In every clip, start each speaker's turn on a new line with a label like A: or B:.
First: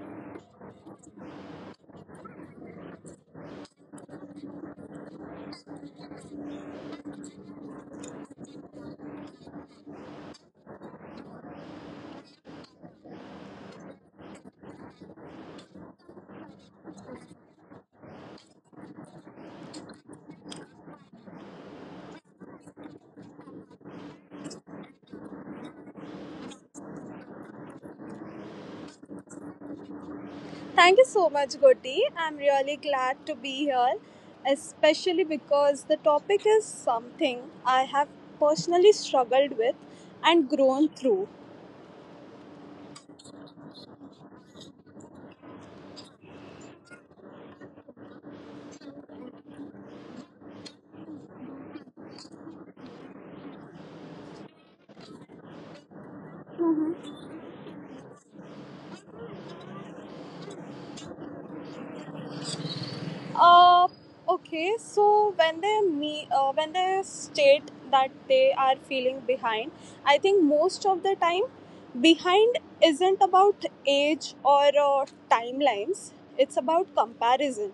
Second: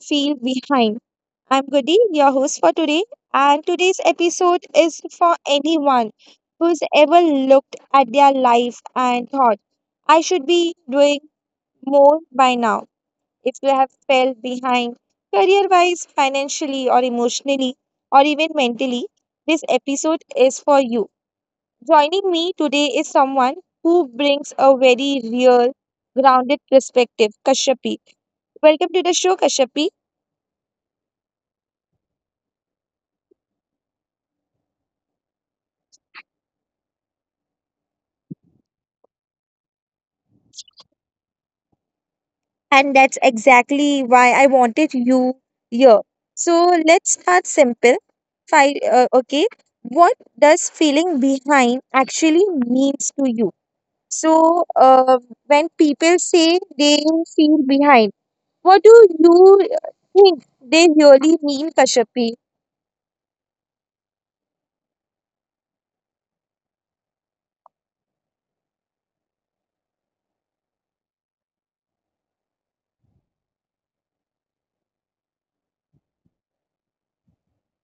A: feel behind. I'm Goody, your host for today, and today's episode is for anyone who's ever looked at their life and thought, I should be doing more by now. If you have felt behind career wise, financially, or emotionally, or even mentally, this episode is for you. Joining me today is someone who brings a very real, grounded perspective, Kashyapi. Welcome to the show, Kashyapi.
B: Thank you so much, Goti. I'm really glad to be here, especially because the topic is something I have personally struggled with and grown through.
A: And that's exactly why I wanted you here. So let's start simple. Okay, what does feeling behind actually means to you? So, when people say they feel behind, what do you think they really mean, Kashyapi?
B: Uh, okay, so when they me when they state that they are feeling behind, I think most of the time, behind isn't about age or timelines. It's about comparison.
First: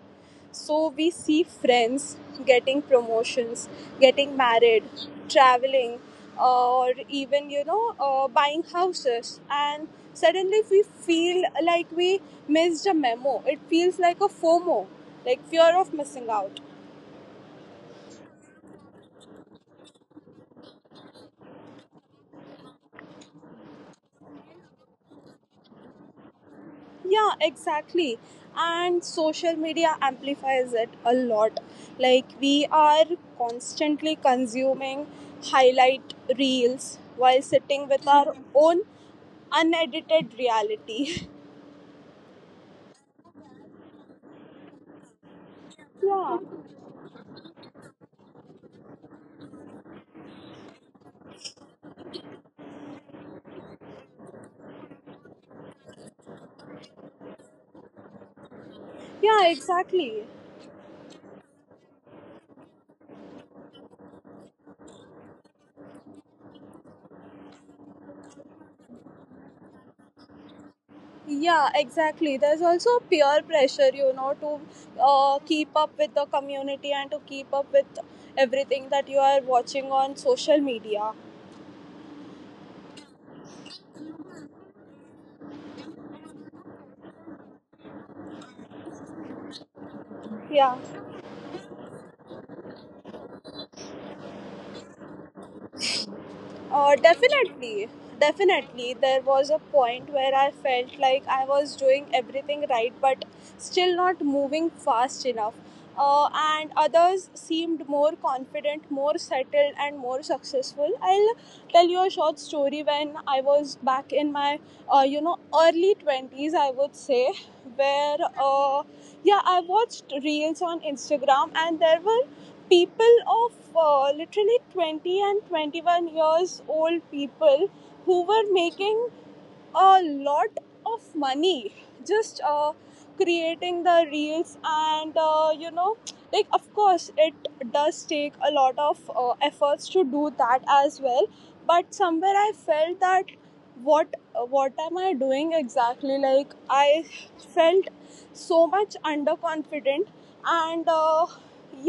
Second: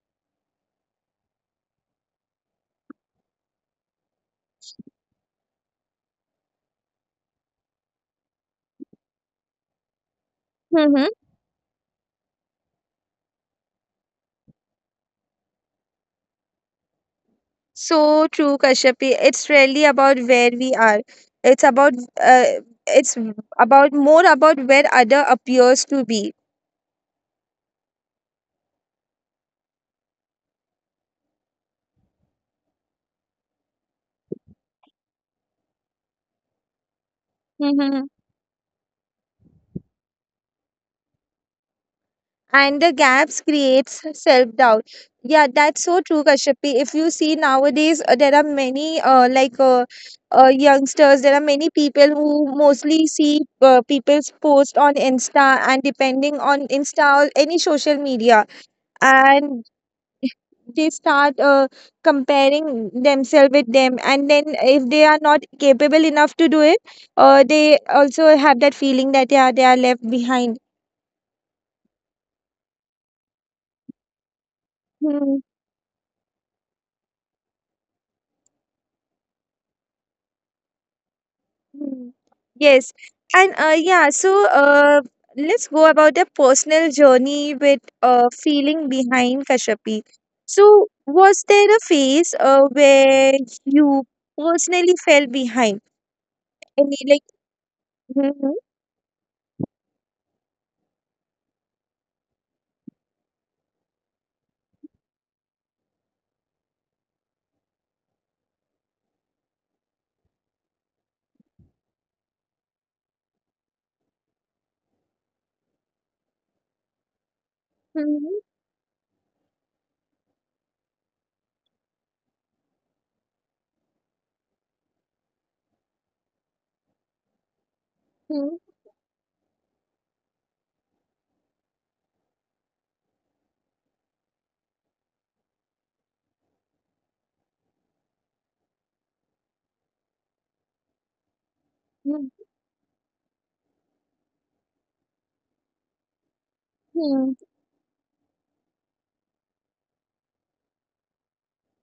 B: So we see friends getting promotions, getting married, traveling, or even buying houses, and suddenly we feel like we missed a memo. It feels like a FOMO like fear of missing out.
A: So true, Kashyapi. It's really about where we are. It's about uh, it's about more about where other appears to be.
B: Yeah, exactly. And social media amplifies it a lot. Like, we are constantly consuming highlight reels while sitting with
A: Mhm.
B: our own unedited reality.
A: And the gaps creates self doubt. Yeah, that's so true,
B: yeah,
A: Kashyapi. If you see nowadays, there are many youngsters. There are many people who mostly see people's post on Insta and depending on Insta or any social media,
B: yeah,
A: and
B: exactly.
A: they start comparing themselves with them, and then if they are not capable enough to do it they also have that feeling that yeah they are left behind.
B: Yeah, exactly. There's also peer pressure, you know, to
A: Hmm,
B: keep up with the community and to keep up with everything that you are watching on social media.
A: hmm. Yes, and yeah, so let's go about the personal journey with feeling behind, Kashapi. So
B: Yeah.
A: was there a phase where you personally fell behind
B: Uh,
A: any
B: definitely,
A: like
B: definitely. There was a point where I felt like I was doing everything right, but still not moving fast enough. And others seemed more confident, more settled, and more successful. I'll tell you a short story. When I was back in my, early 20s, I would say, where,
A: 嗯
B: uh, yeah, I watched reels on Instagram, and there were people of literally 20 and 21 years old people who were
A: 嗯
B: making a lot of money just creating the reels, and you know, like of course it does take a lot of efforts to do that as well, but somewhere
A: 嗯
B: I felt that, what what am I doing exactly? Like, I
A: 嗯
B: felt so much underconfident, and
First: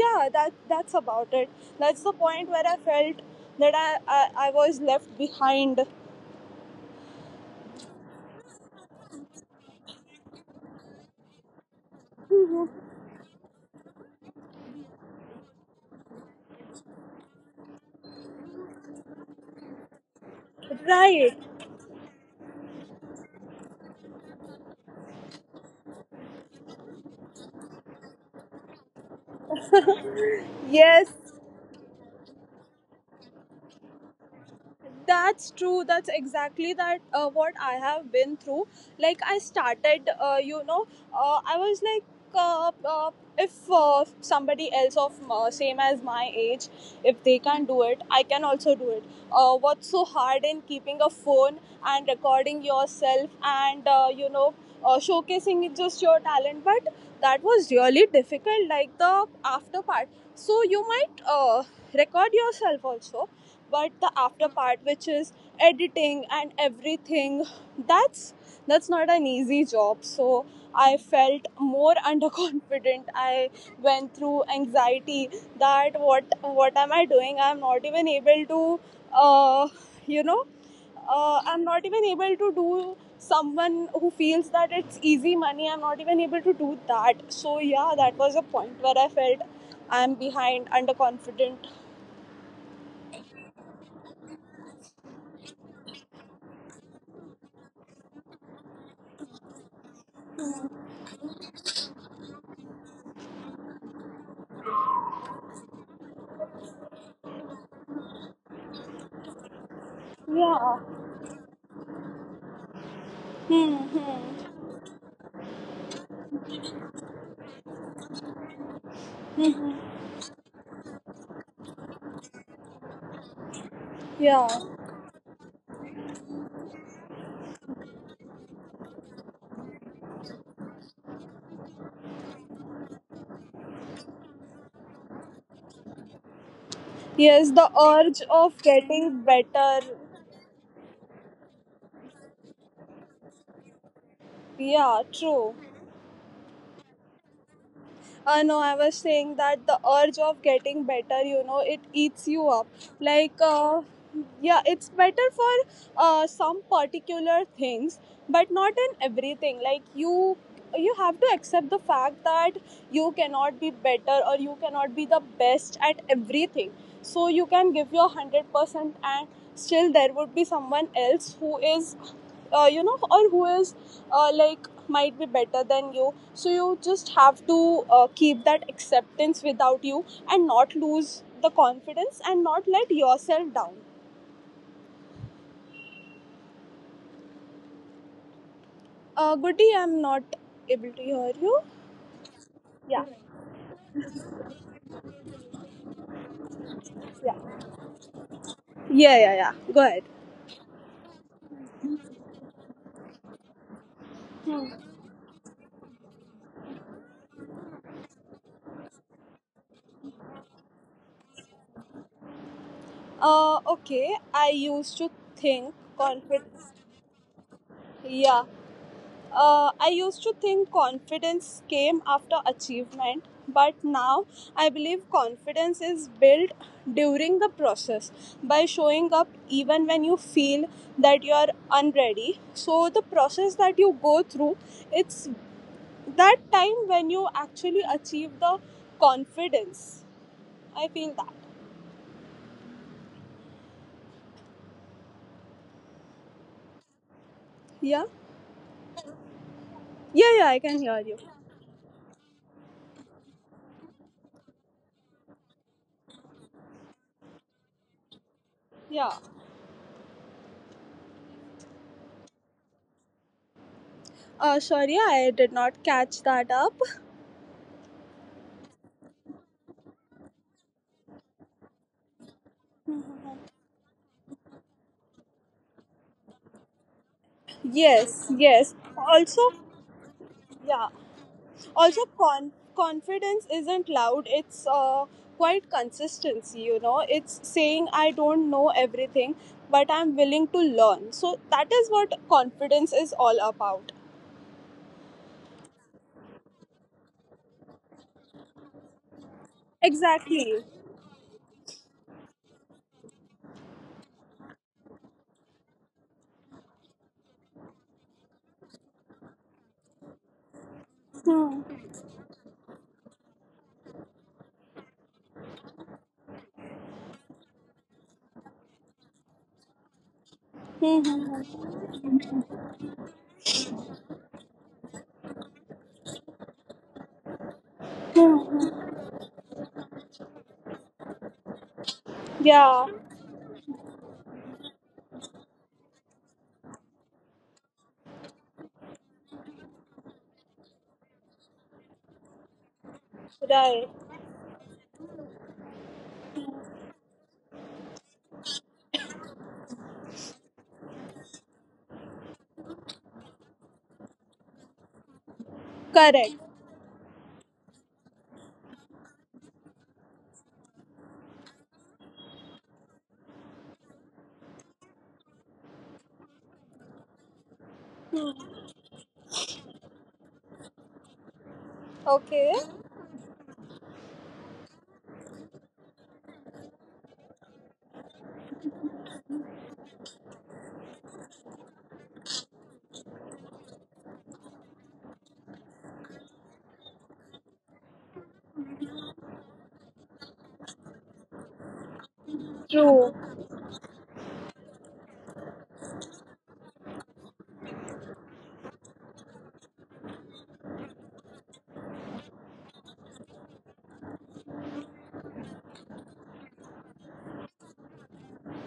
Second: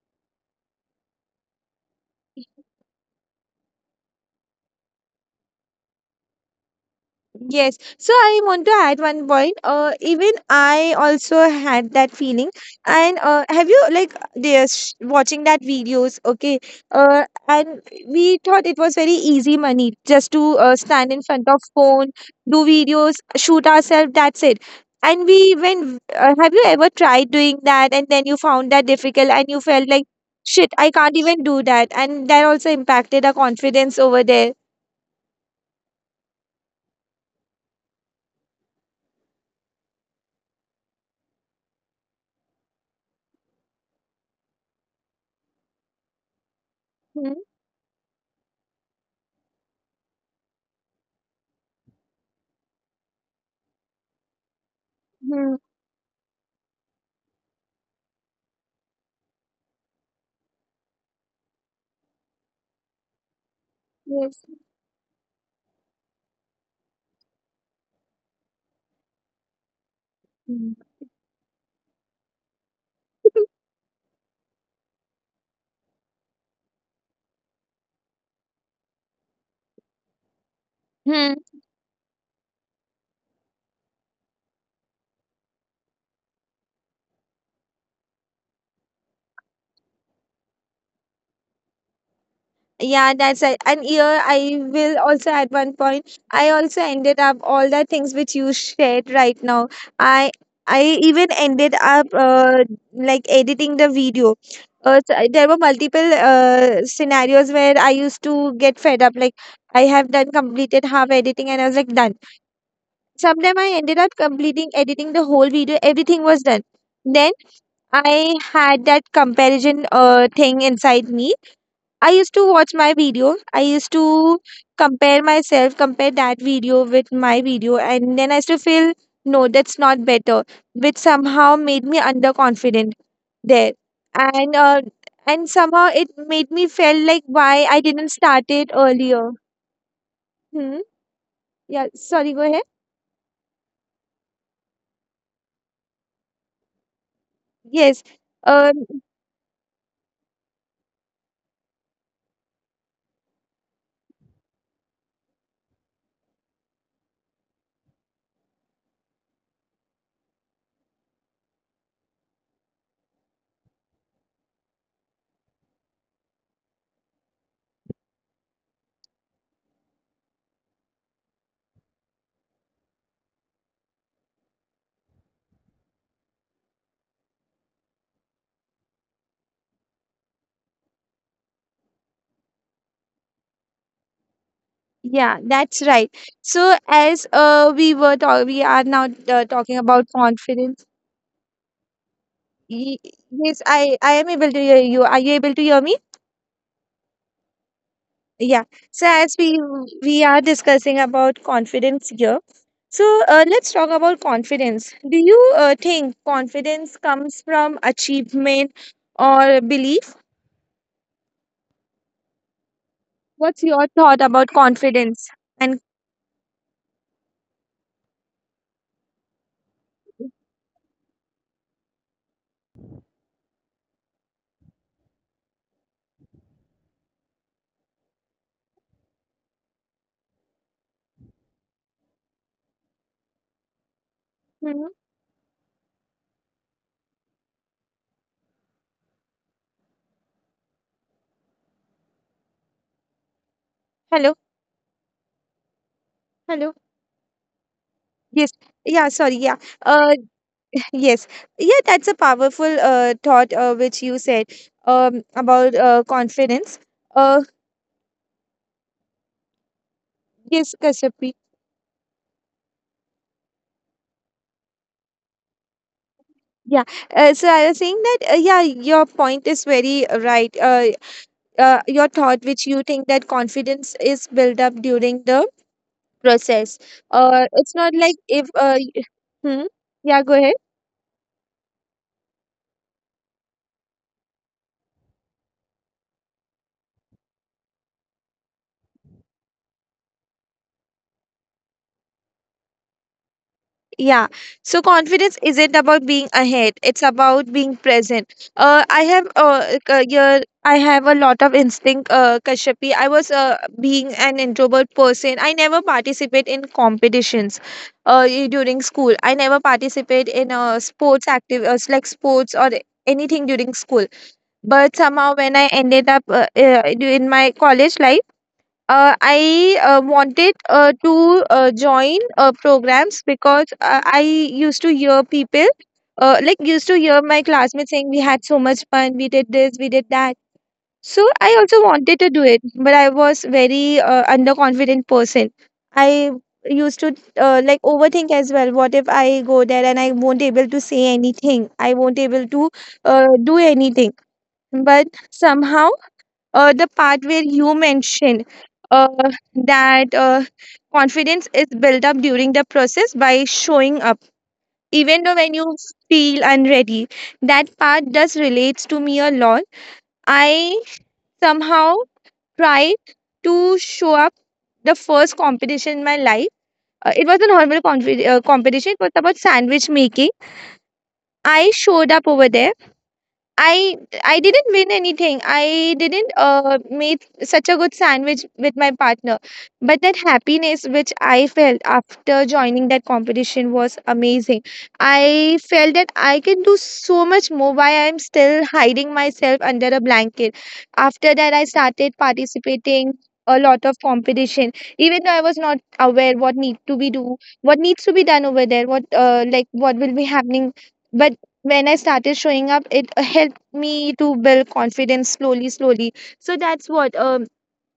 B: yeah, that's about it. That's the point where I felt that I was left behind.
A: Yes. So I want to add one point. Even I also had that feeling.
B: Mhm.
A: And have you like they watching that videos? Okay. And we thought it was very easy money just to stand in
B: Right.
A: front of phone, do videos, shoot ourselves. That's it. And we went. Have you ever tried doing that? And then you found that difficult, and you felt like shit. I
B: Yes,
A: can't even do that. And that also impacted our confidence over there.
B: that's true. That's exactly that what I have been through. Like I started, I was like, uh, uh, if somebody else of same as my age, if they can do it, I can also do it. What's so hard in keeping a phone and recording yourself and
A: Mm-hmm.
B: showcasing it, just your talent? But that was really difficult. Like the after part. So you might record yourself also, but the
A: Yes.
B: after part, which is editing and everything, that's that's not an easy job. So
A: Hmm.
B: I felt more underconfident. I went through anxiety that what am I doing? I'm not even able to uh, you know
A: Hmm.
B: I'm not even able to do someone who feels that it's easy money. I'm not even able to do that. So yeah, that was a point where I felt I'm behind, underconfident.
A: Yeah, that's it. And here I will also at one point, I also ended up all the things which you shared right now. I I even ended up editing the video. There were multiple scenarios where I used to get fed up. Like I have done
B: Yeah.
A: completed half editing, and I was like done.
B: hmm
A: Sometime
B: hmm.
A: I ended up completing editing the whole video. Everything was done. Then I had that comparison thing inside me. I used
B: Yeah.
A: to watch my video. I used to compare myself, compare that video with my video, and then I used to feel no, that's not better, which somehow made me underconfident there,
B: Yes,
A: and
B: the
A: uh,
B: urge of
A: and somehow
B: getting
A: it
B: better.
A: made me felt like why I didn't start it earlier. Hmm.
B: Yeah, true.
A: Yeah. Sorry. Go ahead.
B: No, I was saying that the urge of getting better, you know, it eats you up.
A: Yes.
B: Like,
A: Um.
B: yeah, it's better for some particular things, but not in everything. Like, you have to accept the fact that you cannot be better, or you cannot be the best at everything. So you can give your 100%, and still there would be someone else who is uh, you know or who is like might be better than you. So you just have to keep that acceptance without you, and not lose the confidence and not let yourself down. Uh, Goody, I'm not able to hear you.
A: Yeah. That's right.
B: yeah
A: So as we are now talking about confidence. Ye- Yes, I am able to hear you. Are you able to hear me?
B: yeah yeah yeah Go ahead.
A: Yeah. So as we are discussing about confidence here, so let's talk about confidence. Do you think confidence comes from achievement or belief?
B: Okay I used to think
A: What's your thought
B: confidence
A: about confidence? And.
B: Yeah. I used to think confidence came after achievement, but now I believe confidence is built during the process by showing up even when you feel that you are unready. So the process that you go through, it's that time
A: Mhm.
B: when you actually achieve the confidence. I feel that.
A: Hello,
B: Yeah.
A: hello.
B: Yeah,
A: Yes.
B: yeah, I can
A: Yeah.
B: hear you.
A: Sorry. Yeah. Uh. Yes. Yeah. That's a powerful thought, which you said about confidence.
B: Yeah.
A: Uh. Yes, Kashyap.
B: Sorry, I did not catch that up.
A: Yeah, so I was saying that, yeah, your point is very right. Your thought, which you think that confidence is built up during the process.
B: Yes, yes.
A: It's not
B: Also,
A: like if,
B: yeah.
A: hmm? Yeah, go ahead.
B: Confidence isn't loud, it's quite consistency, you know. It's saying, I don't know everything, but I'm willing to learn. So that is what confidence is all about.
A: Yeah. So confidence isn't about being ahead. It's about being present. I have
B: Exactly.
A: like, your I have a lot of instinct, Kashyapi. I was being an introvert person. I never participate in competitions during school. I
B: Hmm.
A: never participate in sports active, sports or anything during school. But somehow when I ended up in my college life,
B: Hmm, hmm,
A: I
B: hmm.
A: wanted to join programs because I used to hear people, used to hear my classmates saying we had so much fun, we did this, we did that. So
B: Yeah.
A: I also wanted to do it, but I was very underconfident person. I used to overthink as well. What if I go there and I won't able to say anything? I won't able to
B: Right.
A: do anything. But somehow the part where you mentioned uh, that confidence is built up during the process by showing up, even though
B: Correct.
A: when you feel unready. That part does relates to me a lot. I somehow tried to show up the first competition in my life. It was a normal competition. It was about sandwich making. I
B: Okay.
A: showed up over there. I I didn't win anything. I didn't make such a good sandwich with my partner. But that happiness which I felt after joining that competition was amazing. I felt that I can do so much more. Why I'm still hiding myself under a blanket. After that I started participating a lot of competition, even though I was not aware what needs to be done over there, what will be happening. But when I started showing up, it helped me to build confidence slowly, slowly. So that's what um,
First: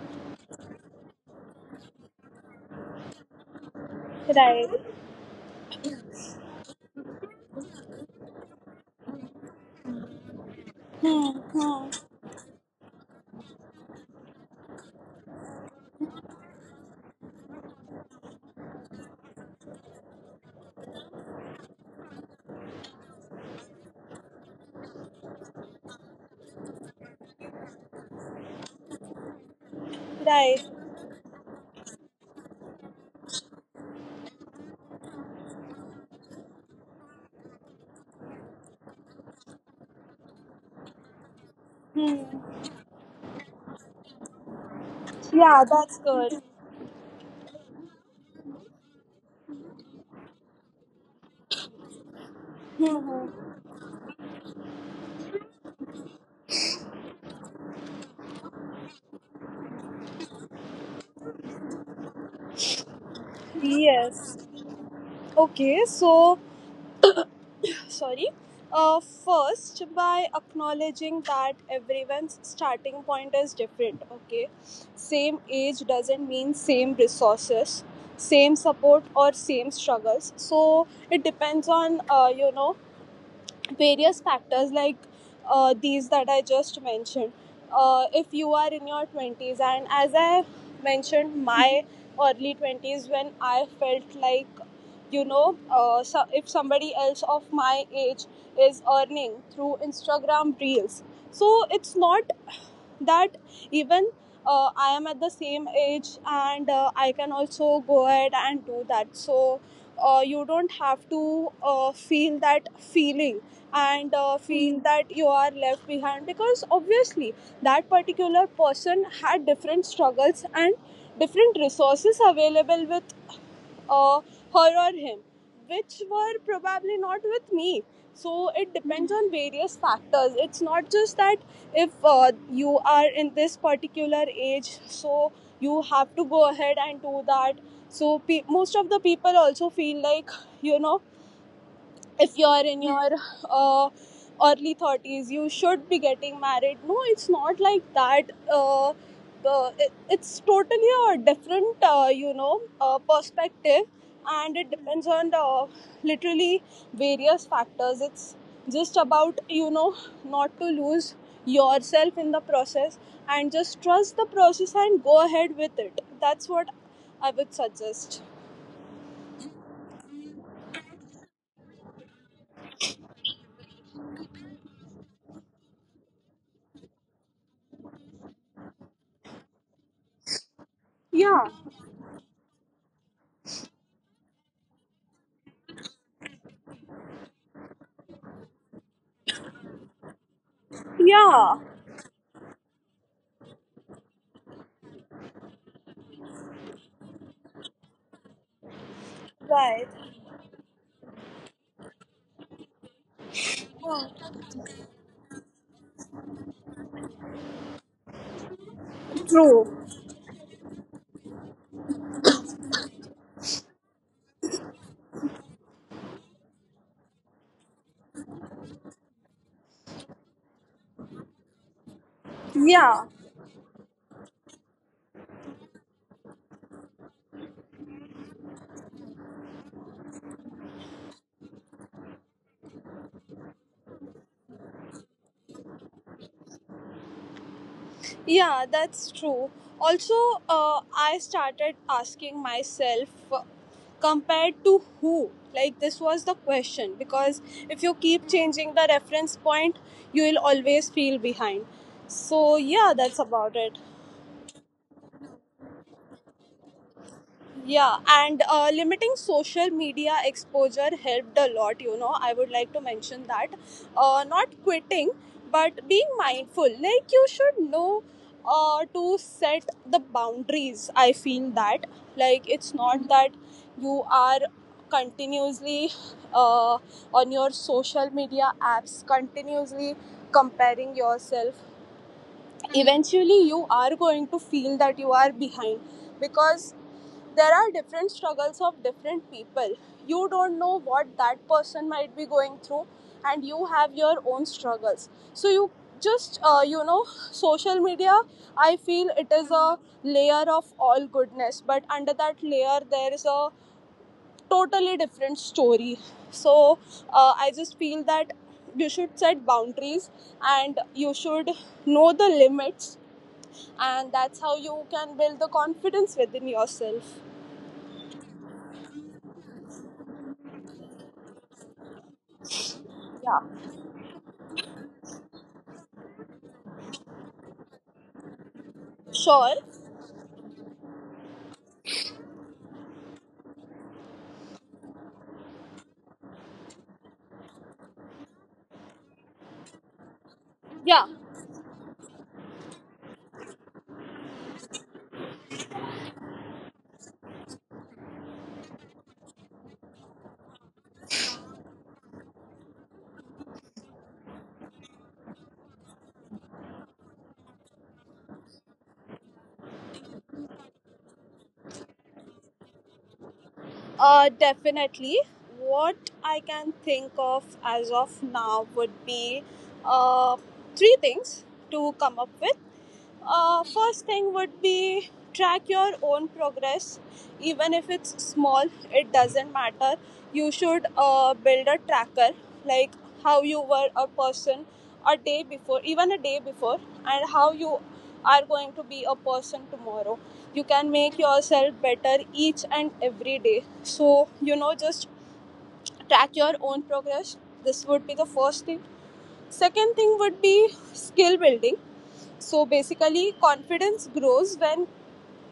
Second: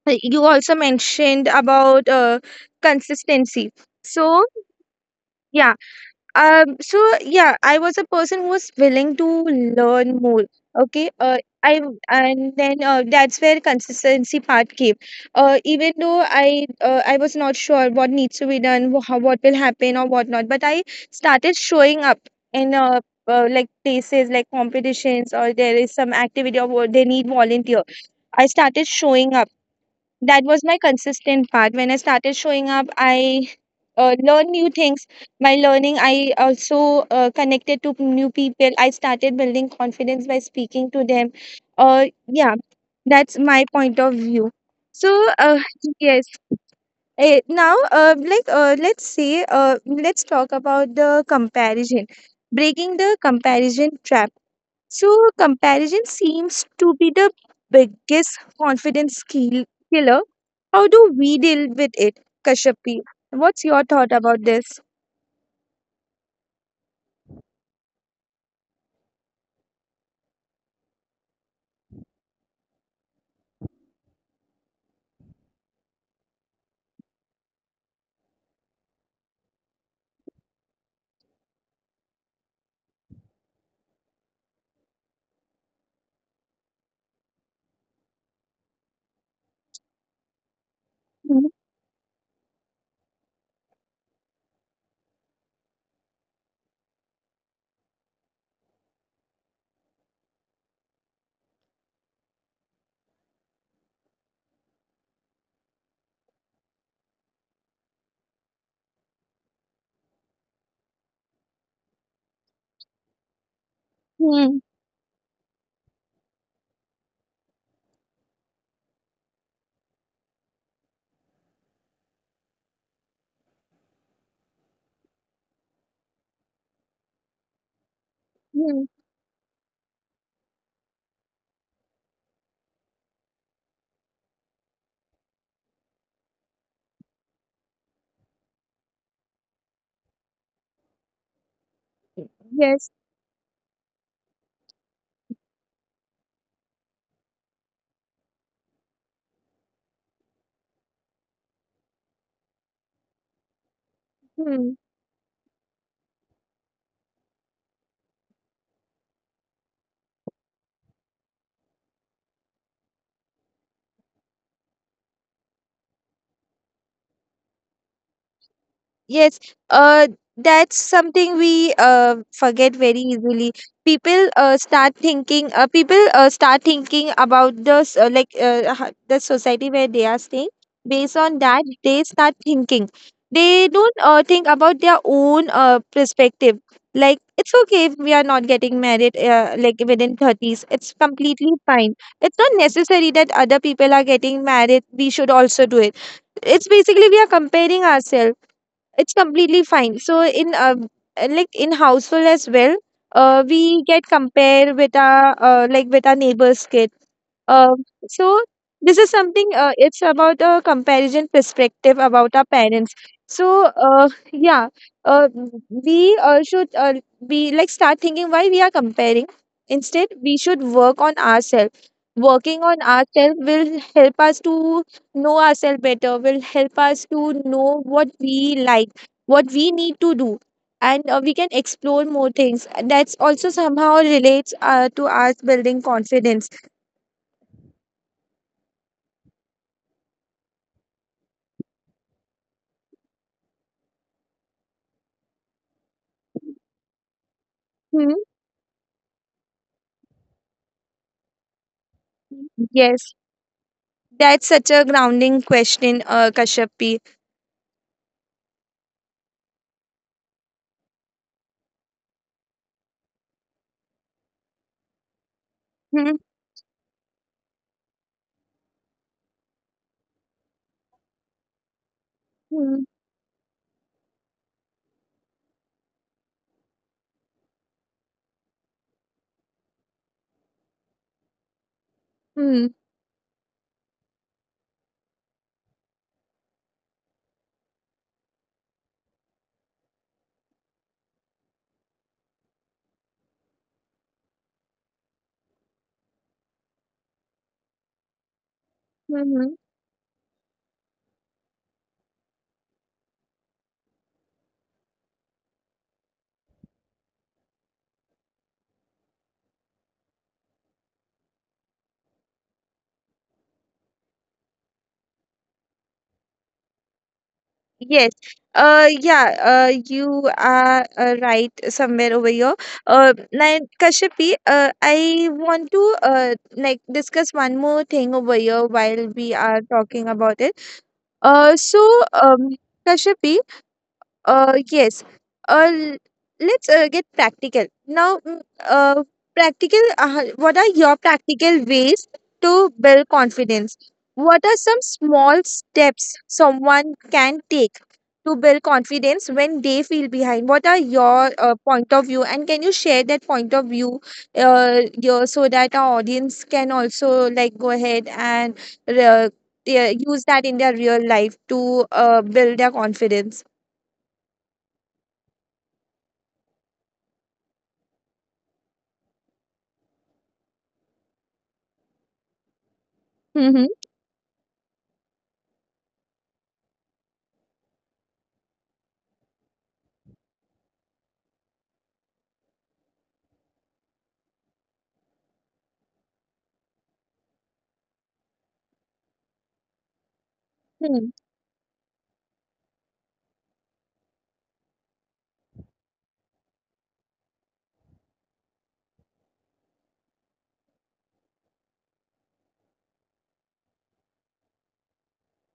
A: uh, you also mentioned about consistency. So,
B: Right.
A: yeah, so yeah I was a person who was willing to learn more. Okay,
B: Hmm.
A: I
B: Hmm.
A: and then that's where consistency part came. Even though I was not sure what needs to be done, how, what will happen or what not, but I started showing up in places like competitions, or there is some activity, or they need volunteer. I started showing up. That was
B: Right.
A: my consistent part. When I started showing up, I learned new things. By learning I also connected to new people. I started building confidence by speaking to them. Uh, yeah
B: Hmm.
A: that's my point of view. So uh,
B: Yeah, that's
A: yes.
B: good.
A: Now, let's talk about the comparison,
B: Hmm.
A: breaking the
B: Hmm.
A: comparison trap. So, comparison seems to be the biggest confidence killer. How do we deal with it, Kashyapi? What's your thought about
B: Yes.
A: this?
B: Okay, so sorry, first by acknowledging that everyone's starting point is different. Okay, same age doesn't mean same resources, same support, or same struggles. So it depends on various factors like these that I just mentioned. If you are in your 20s, and as I mentioned,
A: Hmm.
B: my early 20s when I felt like, so if somebody else of my age is earning through Instagram Reels, so it's not that, even I am at the same age, and I can also go ahead and do that. So you don't have to feel that feeling, and
A: Hmm.
B: feel that you are left behind, because obviously that particular person had different struggles and different resources available with uh, her or him, which were probably not with me. So it
A: Hmm.
B: depends on various factors. It's not just that if you are in this particular age, so you have to go ahead and do that. So most of the people also feel like, you know, if you're in
A: Yes.
B: your uh, early 30s, you should be getting married. No, it's not like that. It's totally a different perspective, and it
A: Hmm.
B: depends on the literally various factors. It's just about, you know, not to lose yourself in the process, and just trust the process and go ahead with it. That's what I would suggest.
A: Yes, uh, that's something we forget very easily. People start thinking. People start thinking about the the society where they are staying. Based on
B: Yeah.
A: that, they start thinking. They don't think about their own perspective. Like it's okay if we are not getting married. Within thirties, it's completely
B: Yeah.
A: fine. It's not necessary that other people are getting married. We should also do it. It's basically we are comparing ourselves. It's completely
B: Right.
A: fine, so in in household as well, we get compare with our like with our neighbors kid. um, so this is something,
B: True.
A: it's about a comparison perspective about our parents. So yeah, uh, we should be like start thinking why we are comparing. Instead we should work on ourselves. Working on
B: Yeah.
A: ourselves will help us to know ourselves better, will help us to know what we like, what we need to do, and we can explore more things. That's also somehow relates to us building confidence.
B: Yeah, that's true. Also, I started asking myself, compared to who? Like, this was the question, because if you
A: Hmm.
B: keep changing the reference point, you will always feel behind. So yeah,
A: Yes,
B: that's about it.
A: that's such a grounding question, Kashyapi.
B: Yeah, and limiting social media exposure helped a lot, you know. I would like to mention that. Not quitting, but being
A: Hmm.
B: mindful. Like, you should know to set the boundaries. I feel that. Like, it's
A: Hmm.
B: not that you are continuously uh, on your social media apps, continuously comparing yourself.
A: Hmm.
B: Eventually you are going to feel that you are behind, because there are different struggles of different people. You don't know what that person might be going through, and you have your own struggles. So you just, you know, social media, I feel it is
A: Hmm.
B: a layer of all goodness, but under that layer there is a totally different story. So I just feel that you should set boundaries, and you should know the limits, and that's how you can build the confidence within yourself.
A: Yes. Yeah, you are right somewhere over here. Now, Kashyapi, I want to uh discuss one more thing over here while we
B: Sure.
A: are talking about it. So um Kashyapi. Yes. Uh, l- let's get practical. Now, uh, what are your
B: Yeah,
A: practical ways to build confidence? What are some small steps someone can take to build confidence when they feel behind? What are your point of view? And can you share that point of view, so that our audience can also like go ahead and uh, yeah, use that in their real life to build their confidence?
B: definitely. What I can think of as of now would be uh, three things to come up with. First thing would be track your own progress. Even if it's small, it doesn't matter. You should build a tracker, like how you were a person a day before, even a day before, and how you are going to be a person tomorrow. You can
A: Hmm.
B: make yourself better each and every day. So, you know, just track your own progress. This would be the first thing. Second thing would be skill building. So basically, confidence grows when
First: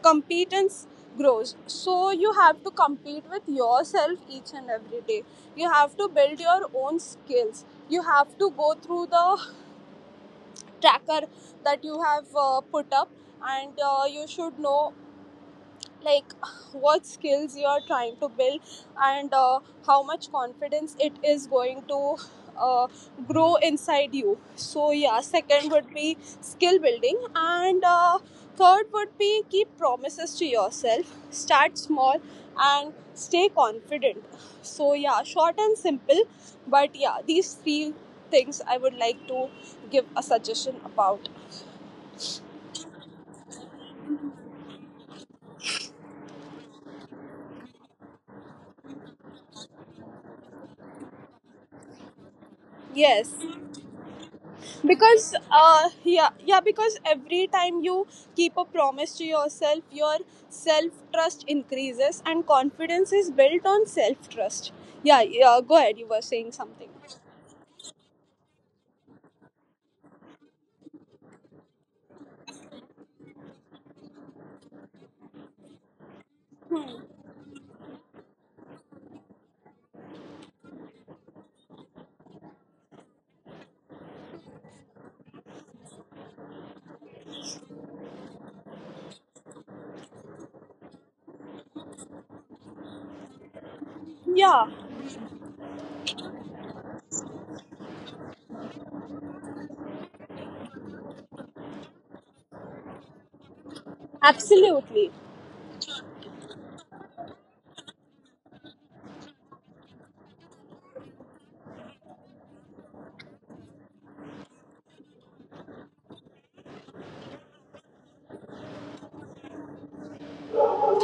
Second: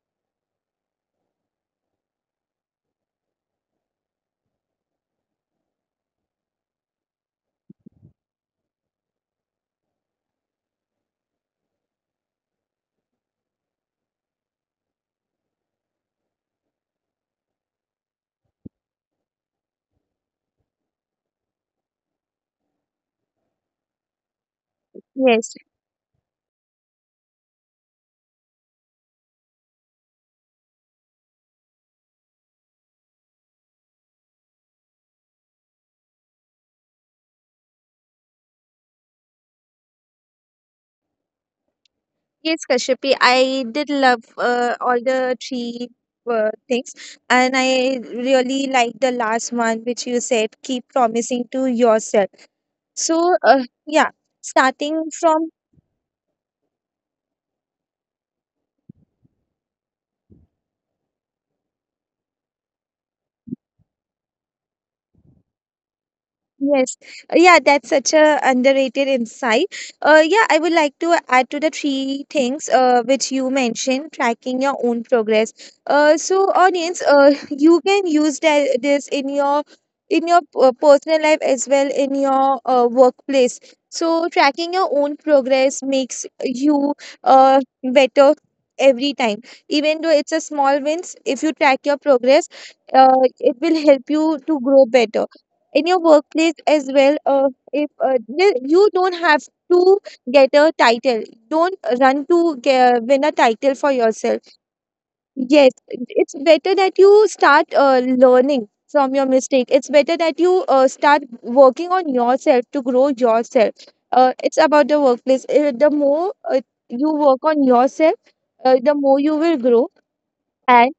B: competence grows. So you have to compete with yourself each and every day. You have to build your own skills. You have to go through the tracker that you have put up, and you should know like what skills you are trying to build, and how much confidence it is going to uh, grow inside you. So yeah,
A: Yes,
B: second would be skill building, and third would be keep promises to yourself, start small and stay confident. So yeah, short and simple, but yeah, these three things I would like to give a suggestion about.
A: yes, Kashyapi. I did love all the three things, and I really like the last one, which you said, keep promising to yourself.
B: Yes,
A: So, yeah, starting
B: because
A: from.
B: yeah, because every time you keep a promise to yourself, your self trust increases, and confidence is built on self trust. Yeah, yeah, go ahead, you were saying something.
A: Yes. Yeah, that's such a underrated insight. Yeah, I would like to add to the three things, which you mentioned, tracking your own progress. So audience, you can use this in your personal life as well in your workplace. So tracking your own progress makes you better every time. Even though it's a small wins, if you track your progress, uh, it will help you to
B: Yeah.
A: grow better in your workplace as well, if n- you don't have to get a title, don't run to get win a title for yourself.
B: Absolutely.
A: Yes, it's better that you start learning from your mistake. It's better that you start working on yourself to grow yourself. It's about the workplace. The more you work on yourself, the more you will grow, and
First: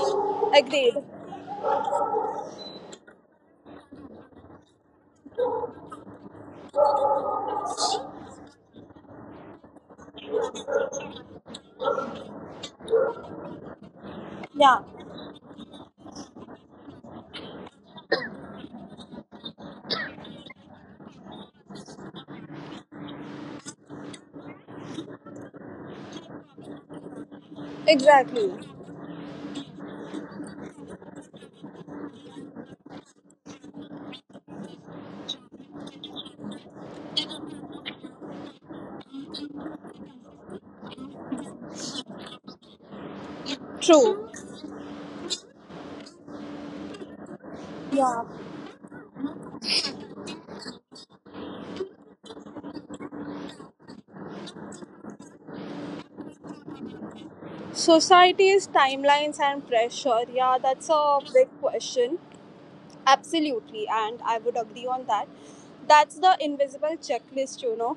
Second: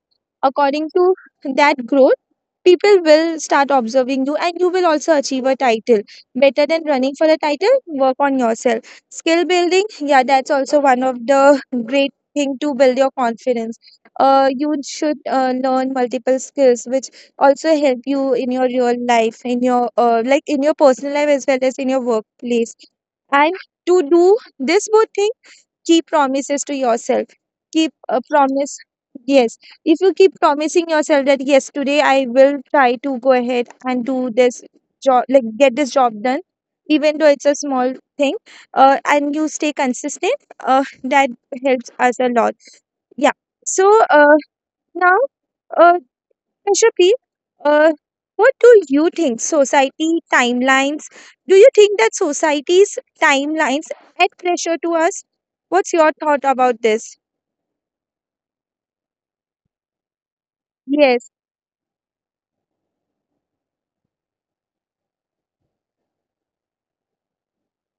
A: according
B: Agreed.
A: to that growth people will start observing you and you will also achieve a title. Better than running for a title, work on yourself, skill building. Yeah, that's also one of the great thing to build your confidence. You
B: Yeah.
A: should learn multiple skills which also help you in your real life, in your in your personal life as well as in your workplace. And to do this both thing, keep promises to yourself. Keep a
B: Exactly.
A: promise. Yes, if you keep promising yourself that yes, today I will try to go ahead and do this job, like get this job done, even though it's a small thing, and you stay consistent, that helps us a lot. Yeah. so
B: True.
A: uh, now, uh, Ashapti, uh,
B: Yeah.
A: what do you think? Society timelines? Do you think that society's timelines add pressure to us? What's your thought about this?
B: Society's timelines and pressure, yeah, that's a
A: Yes.
B: big question. Absolutely, and I would agree on that. That's the invisible checklist, you know.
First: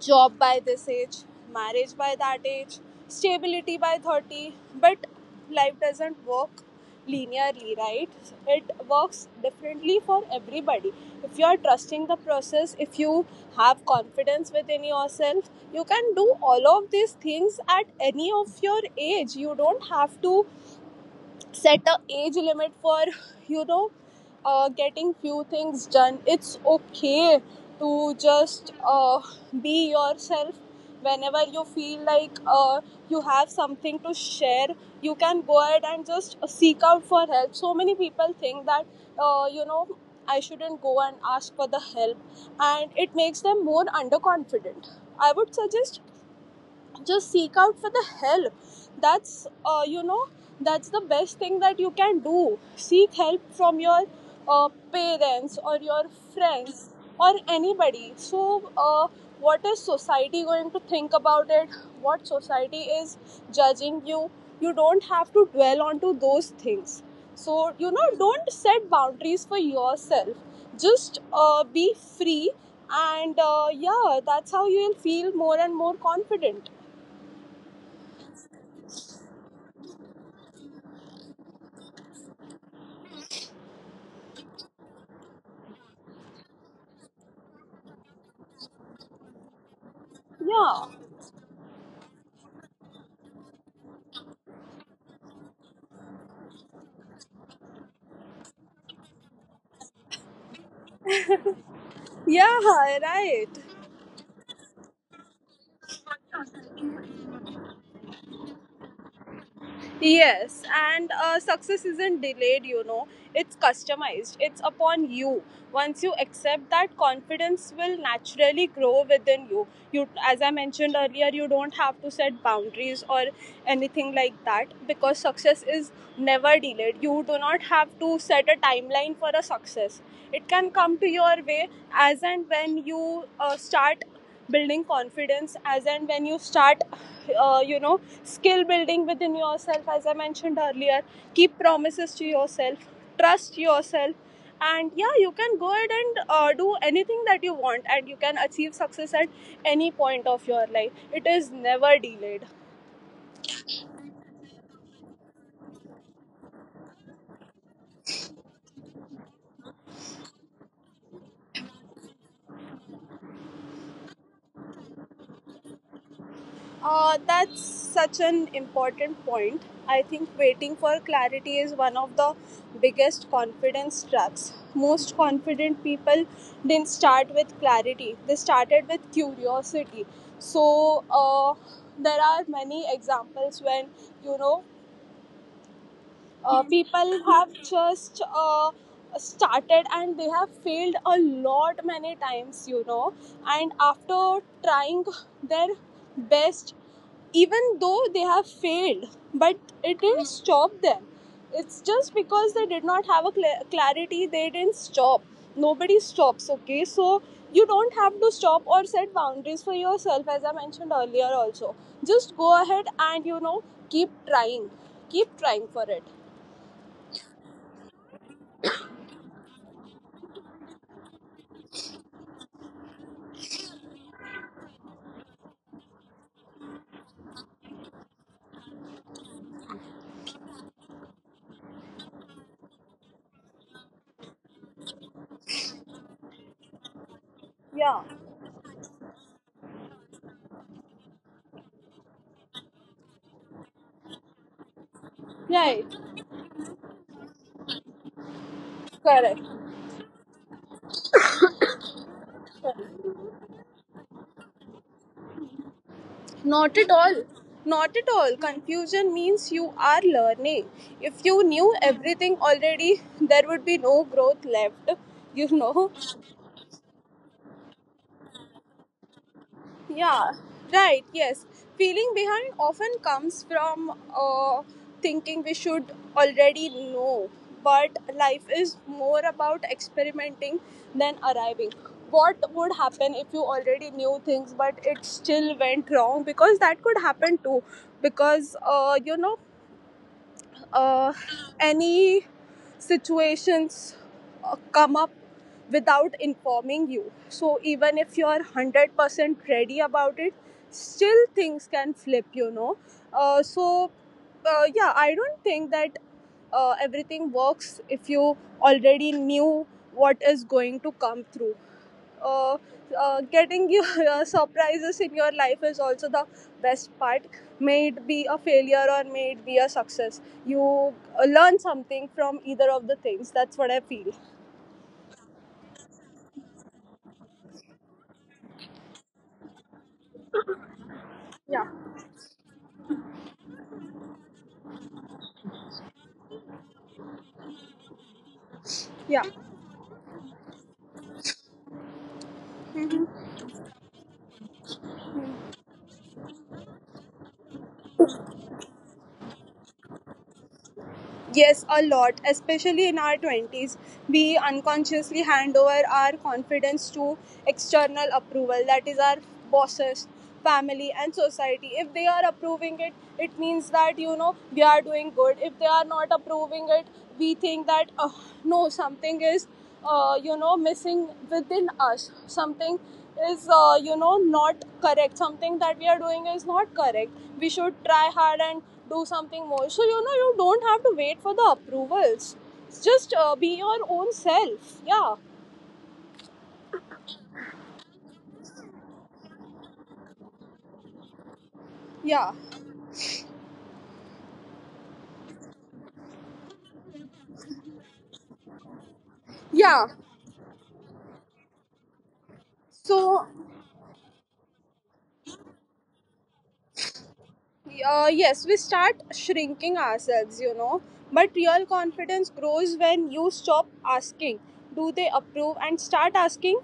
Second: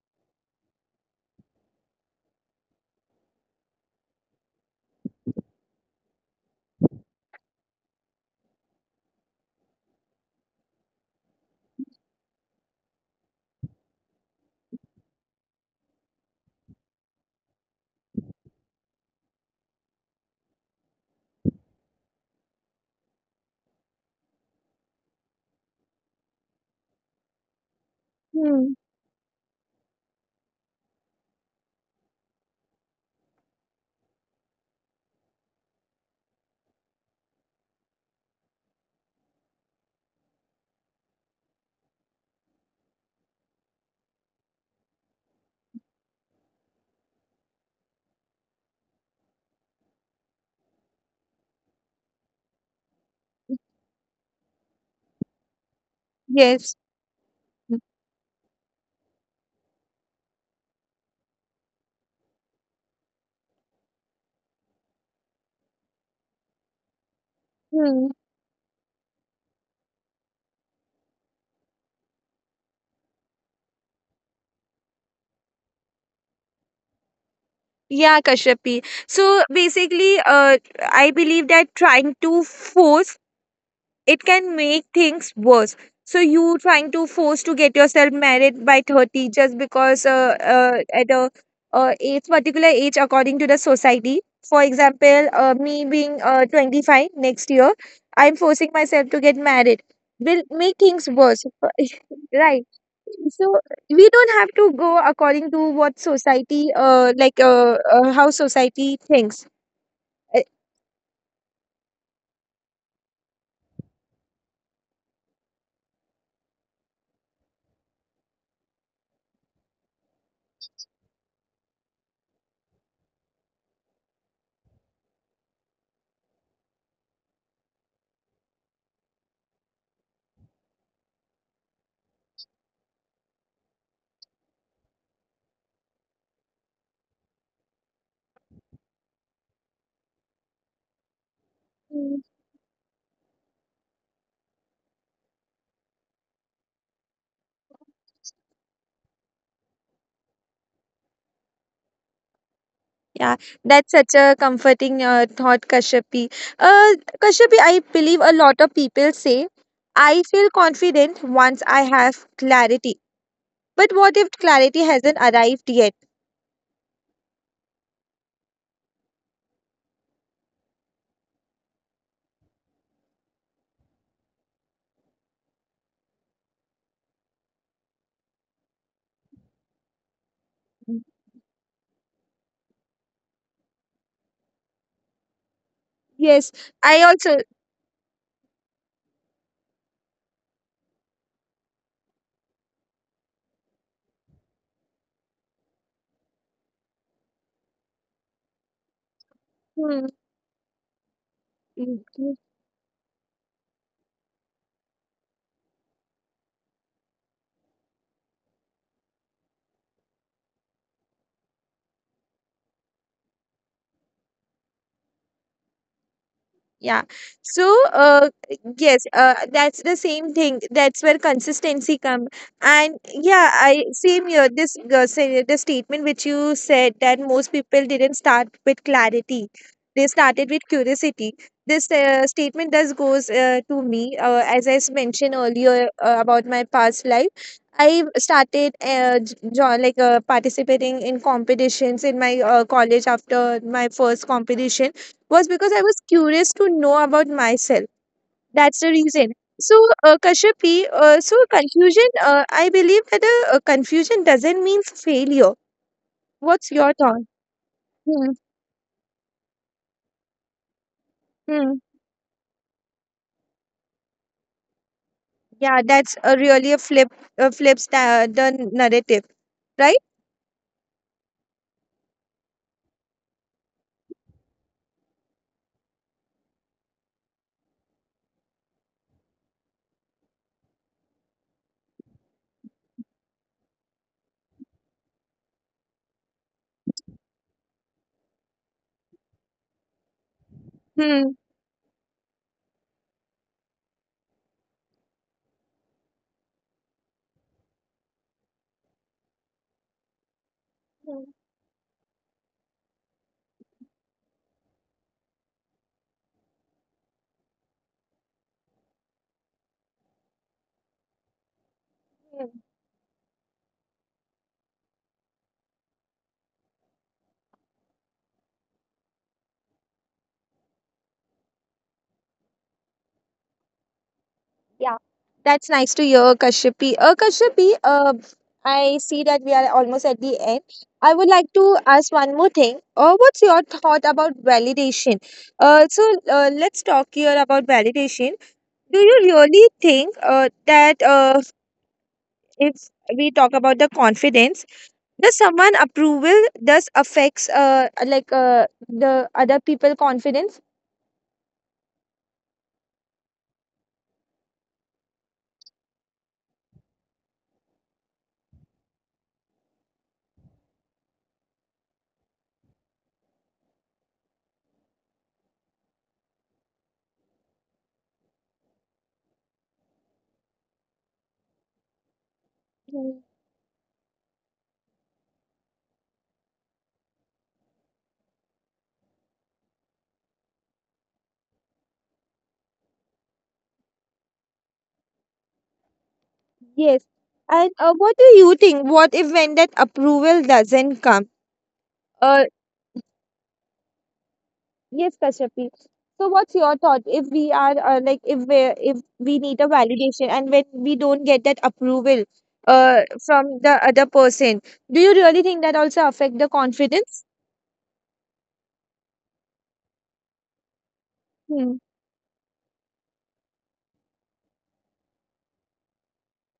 B: Job by this age, marriage by that age, stability by 30. But life doesn't work linearly, right? It works differently for everybody. If you are trusting the process, if you have confidence within yourself, you can do all of these things at any of your age. You don't have to age limit for you know getting few things done. It's okay to just
A: Hmm.
B: be yourself whenever you feel like you have something to share. You can go ahead and just seek out for help. So many people think that uh, you know I shouldn't go and ask for the help, and it makes them more underconfident. I would suggest just seek out for the help. That's uh, you know that's the best thing that you can do. Seek help from your parents or your
A: Yes.
B: friends or anybody. So what is society going to think about it, what society is judging you? You don't have to dwell onto those things. So you know,
A: Hmm.
B: don't set boundaries for yourself. Just be free, and yeah, that's how you will feel more and more confident.
A: Yeah, Kashyapi. So basically, I believe that trying to force it can make things worse. So you trying to force to get yourself married by 30 just because
B: Yeah,
A: at a age particular age according to the society, for example, me being 25 next year, I'm forcing myself to get married, will make things worse.
B: yeah,
A: right.
B: right.
A: So we don't have to go according to what society, how society thinks.
B: Yes, and success isn't delayed, you know, it's customized, it's upon you. Once you accept that, confidence will naturally grow within you. You, as I mentioned earlier, you don't have to set boundaries or anything like that, because success is never delayed. You do not have to set a timeline for a success, it can come to your way as and when you start building confidence, as and when you start skill building within yourself. As I mentioned earlier, keep promises
A: Uh,
B: to yourself, trust yourself, and yeah, you can go ahead and do anything that you want, and you can achieve success at any point of your life. It is never delayed.
A: Yeah, that's such a comforting thought, Kashyapi. Uh, Kashyapi, I believe a lot of people say, I feel confident once I have clarity. But what if clarity hasn't arrived yet?
B: That's such an important point. I think waiting for clarity is one of the biggest confidence traps. Most confident people didn't start with clarity, they started with curiosity. So, there are many examples when you know
A: Yes, I
B: people
A: also.
B: have just started and they have failed a lot many times, you know, and after trying their best, even though they have failed, but it didn't stop them. It's just
A: Hmm.
B: because they did not have a clarity, they didn't stop. Nobody stops, okay? So you don't have to stop or set boundaries for yourself, as I mentioned earlier also. Just go ahead and, you know, keep trying, keep trying for it.
A: Yeah. So, yes, that's the same thing. That's where consistency come. And yeah, I same here. This the statement which you said that most people didn't start with clarity. They started with curiosity. This statement does goes to me. As I mentioned earlier about my past life,
B: Yeah,
A: I started participating in competitions in my college. After my first competition was because I
B: right,
A: was curious to know about myself. That's the reason.
B: correct.
A: So, Kashyapi, so confusion, I believe that a confusion doesn't mean failure. What's
B: Not at
A: your
B: all.
A: thought?
B: Not at
A: Hmm.
B: all. Confusion means you are learning. If you
A: Hmm.
B: knew everything already, there would be no growth left, you
A: Yeah,
B: know.
A: that's a really a flip, flips the narrative, right?
B: Yeah, right, yes. Feeling behind often comes from thinking we should already know, but life is more about experimenting than arriving. What would happen if you already knew things but it still went wrong? Because that could happen too. Because, uh,
A: Hmm.
B: any situations come up without informing you. So even if you're 100% ready about it, still things can flip, you know. Uh, so, yeah, I don't think that everything works if you already knew what is going to come through. uh, Getting your surprises in your life is also the best part. May it be a failure or may it be a success, you learn something from either of the things. That's what I feel.
A: Yeah, that's nice to hear, Kashyapi. Kashyapi, I see that we are almost at the end. I would like to ask one more thing. What's your thought about validation? Uh, so let's talk here about validation. Do you
B: Yeah.
A: really think that if we talk about the confidence, does someone approval does affects the other people confidence?
B: Yes, a lot, especially in our 20s. We unconsciously hand over our confidence to external approval, that is, our bosses, family, and society. If they are approving it, it means that, you know, we are doing good. If they are not approving it, we think that, oh no, something is missing within us, something
A: Mm,
B: is not correct, something that we are doing is not correct, we should try hard and do something more. So you know, you don't have to wait for the approvals, just be your own self. Yeah,
A: yes. And what do you think? What if when that approval doesn't come?
B: yeah,
A: Uh, yes, Kashyapi. So, what's your thought if we are if we, if we need a
B: yeah,
A: validation, and when we don't get that approval
B: so.
A: from the other person, do you really think that also affect the confidence?
B: Yes, we start shrinking ourselves, you know. But real
A: Hmm.
B: confidence grows when you stop asking, do they approve, and start asking,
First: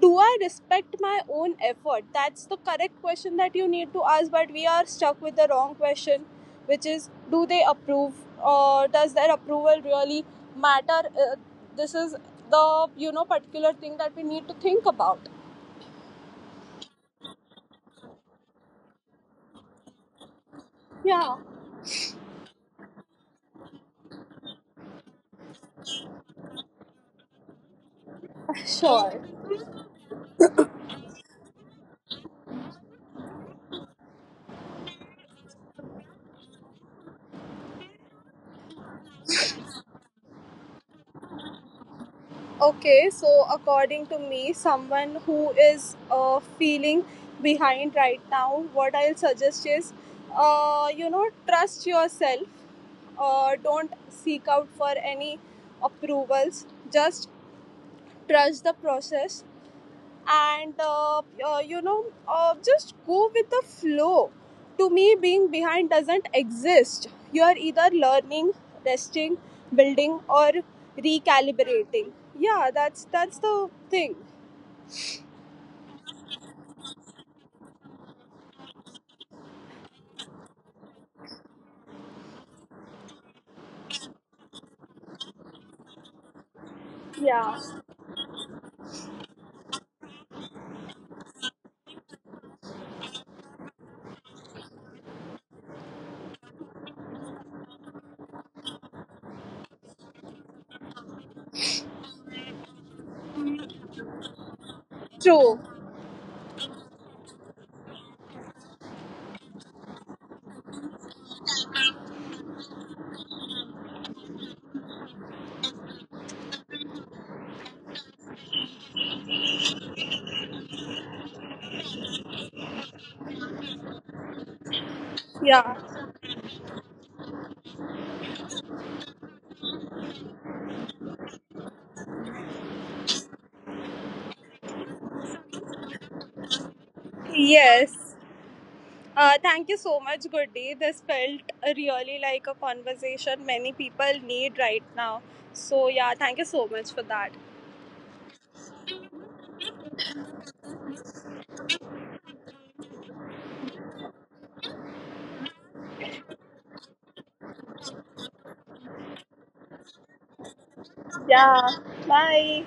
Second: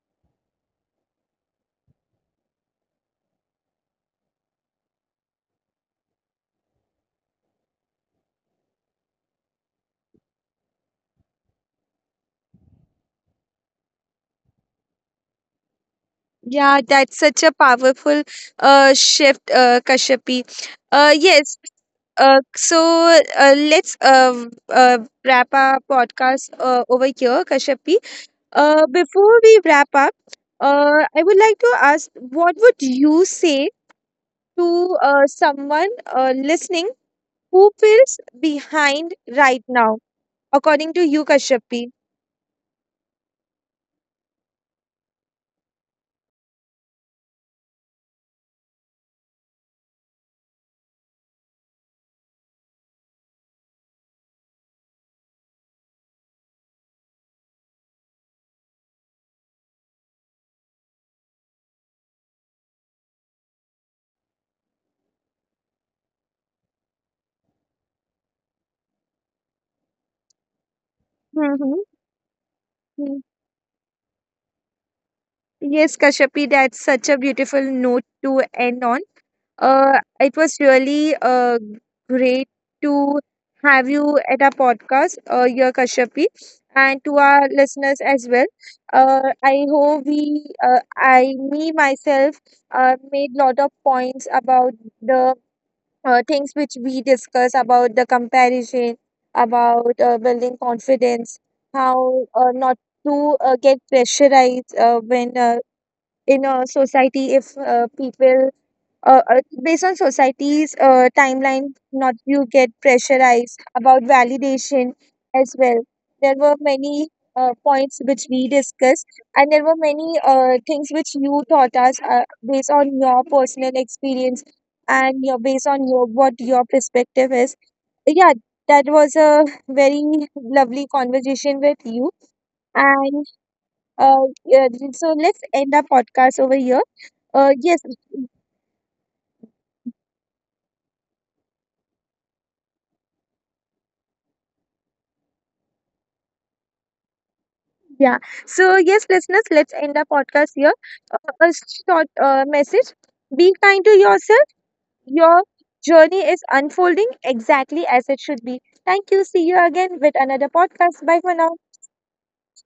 B: do I respect my own effort? That's the correct question that you need to ask, but we are stuck with the wrong question, which is, do they approve, or does their approval really matter? Uh, this is the, you know, particular thing that we need to think about.
A: Yeah, that's such a powerful shift, Kashyapi.
B: Yeah,
A: Yes. So, let's wrap our podcast over here, Kashyapi.
B: sure.
A: Before we wrap up, I would like to ask, what would you say to someone listening who feels behind right now, according to you, Kashyapi?
B: Okay, so according to me, someone who is feeling behind right now, what I'll suggest is, you know, trust yourself. Don't seek out for any approvals. Just trust the process and you know, just go with the flow. To me, being behind doesn't exist. You are either learning, resting, building, or
A: Mm-hmm.
B: recalibrating. Yeah, that's the thing.
A: Yes, Kashyapi, that's such a beautiful note to end on. It was really great to have you at our podcast, your Kashyapi, and to our listeners as well. I, me myself, made lot of points about the things which we discuss about the comparison, about building confidence, how not to get pressurized when
B: True.
A: in a society, if people, based on society's timeline, not, you get pressurized about validation as well. There were many points which we discussed, and there were many things which you taught us based on your personal experience and your based on your
B: Yeah,
A: what your perspective is. Yeah, that was a very lovely conversation with you, and yeah, so let's end our podcast over here. Yes.
B: yes, thank you so much. Good, this felt really like a conversation many people need right now. So yeah, thank you so much for that.
A: Yeah. So, yes, listeners, let's end our podcast here. A short message. Be kind to yourself. Your journey is unfolding exactly as it should be. Thank you. See you again with another podcast. Bye for now.
B: Yeah, bye.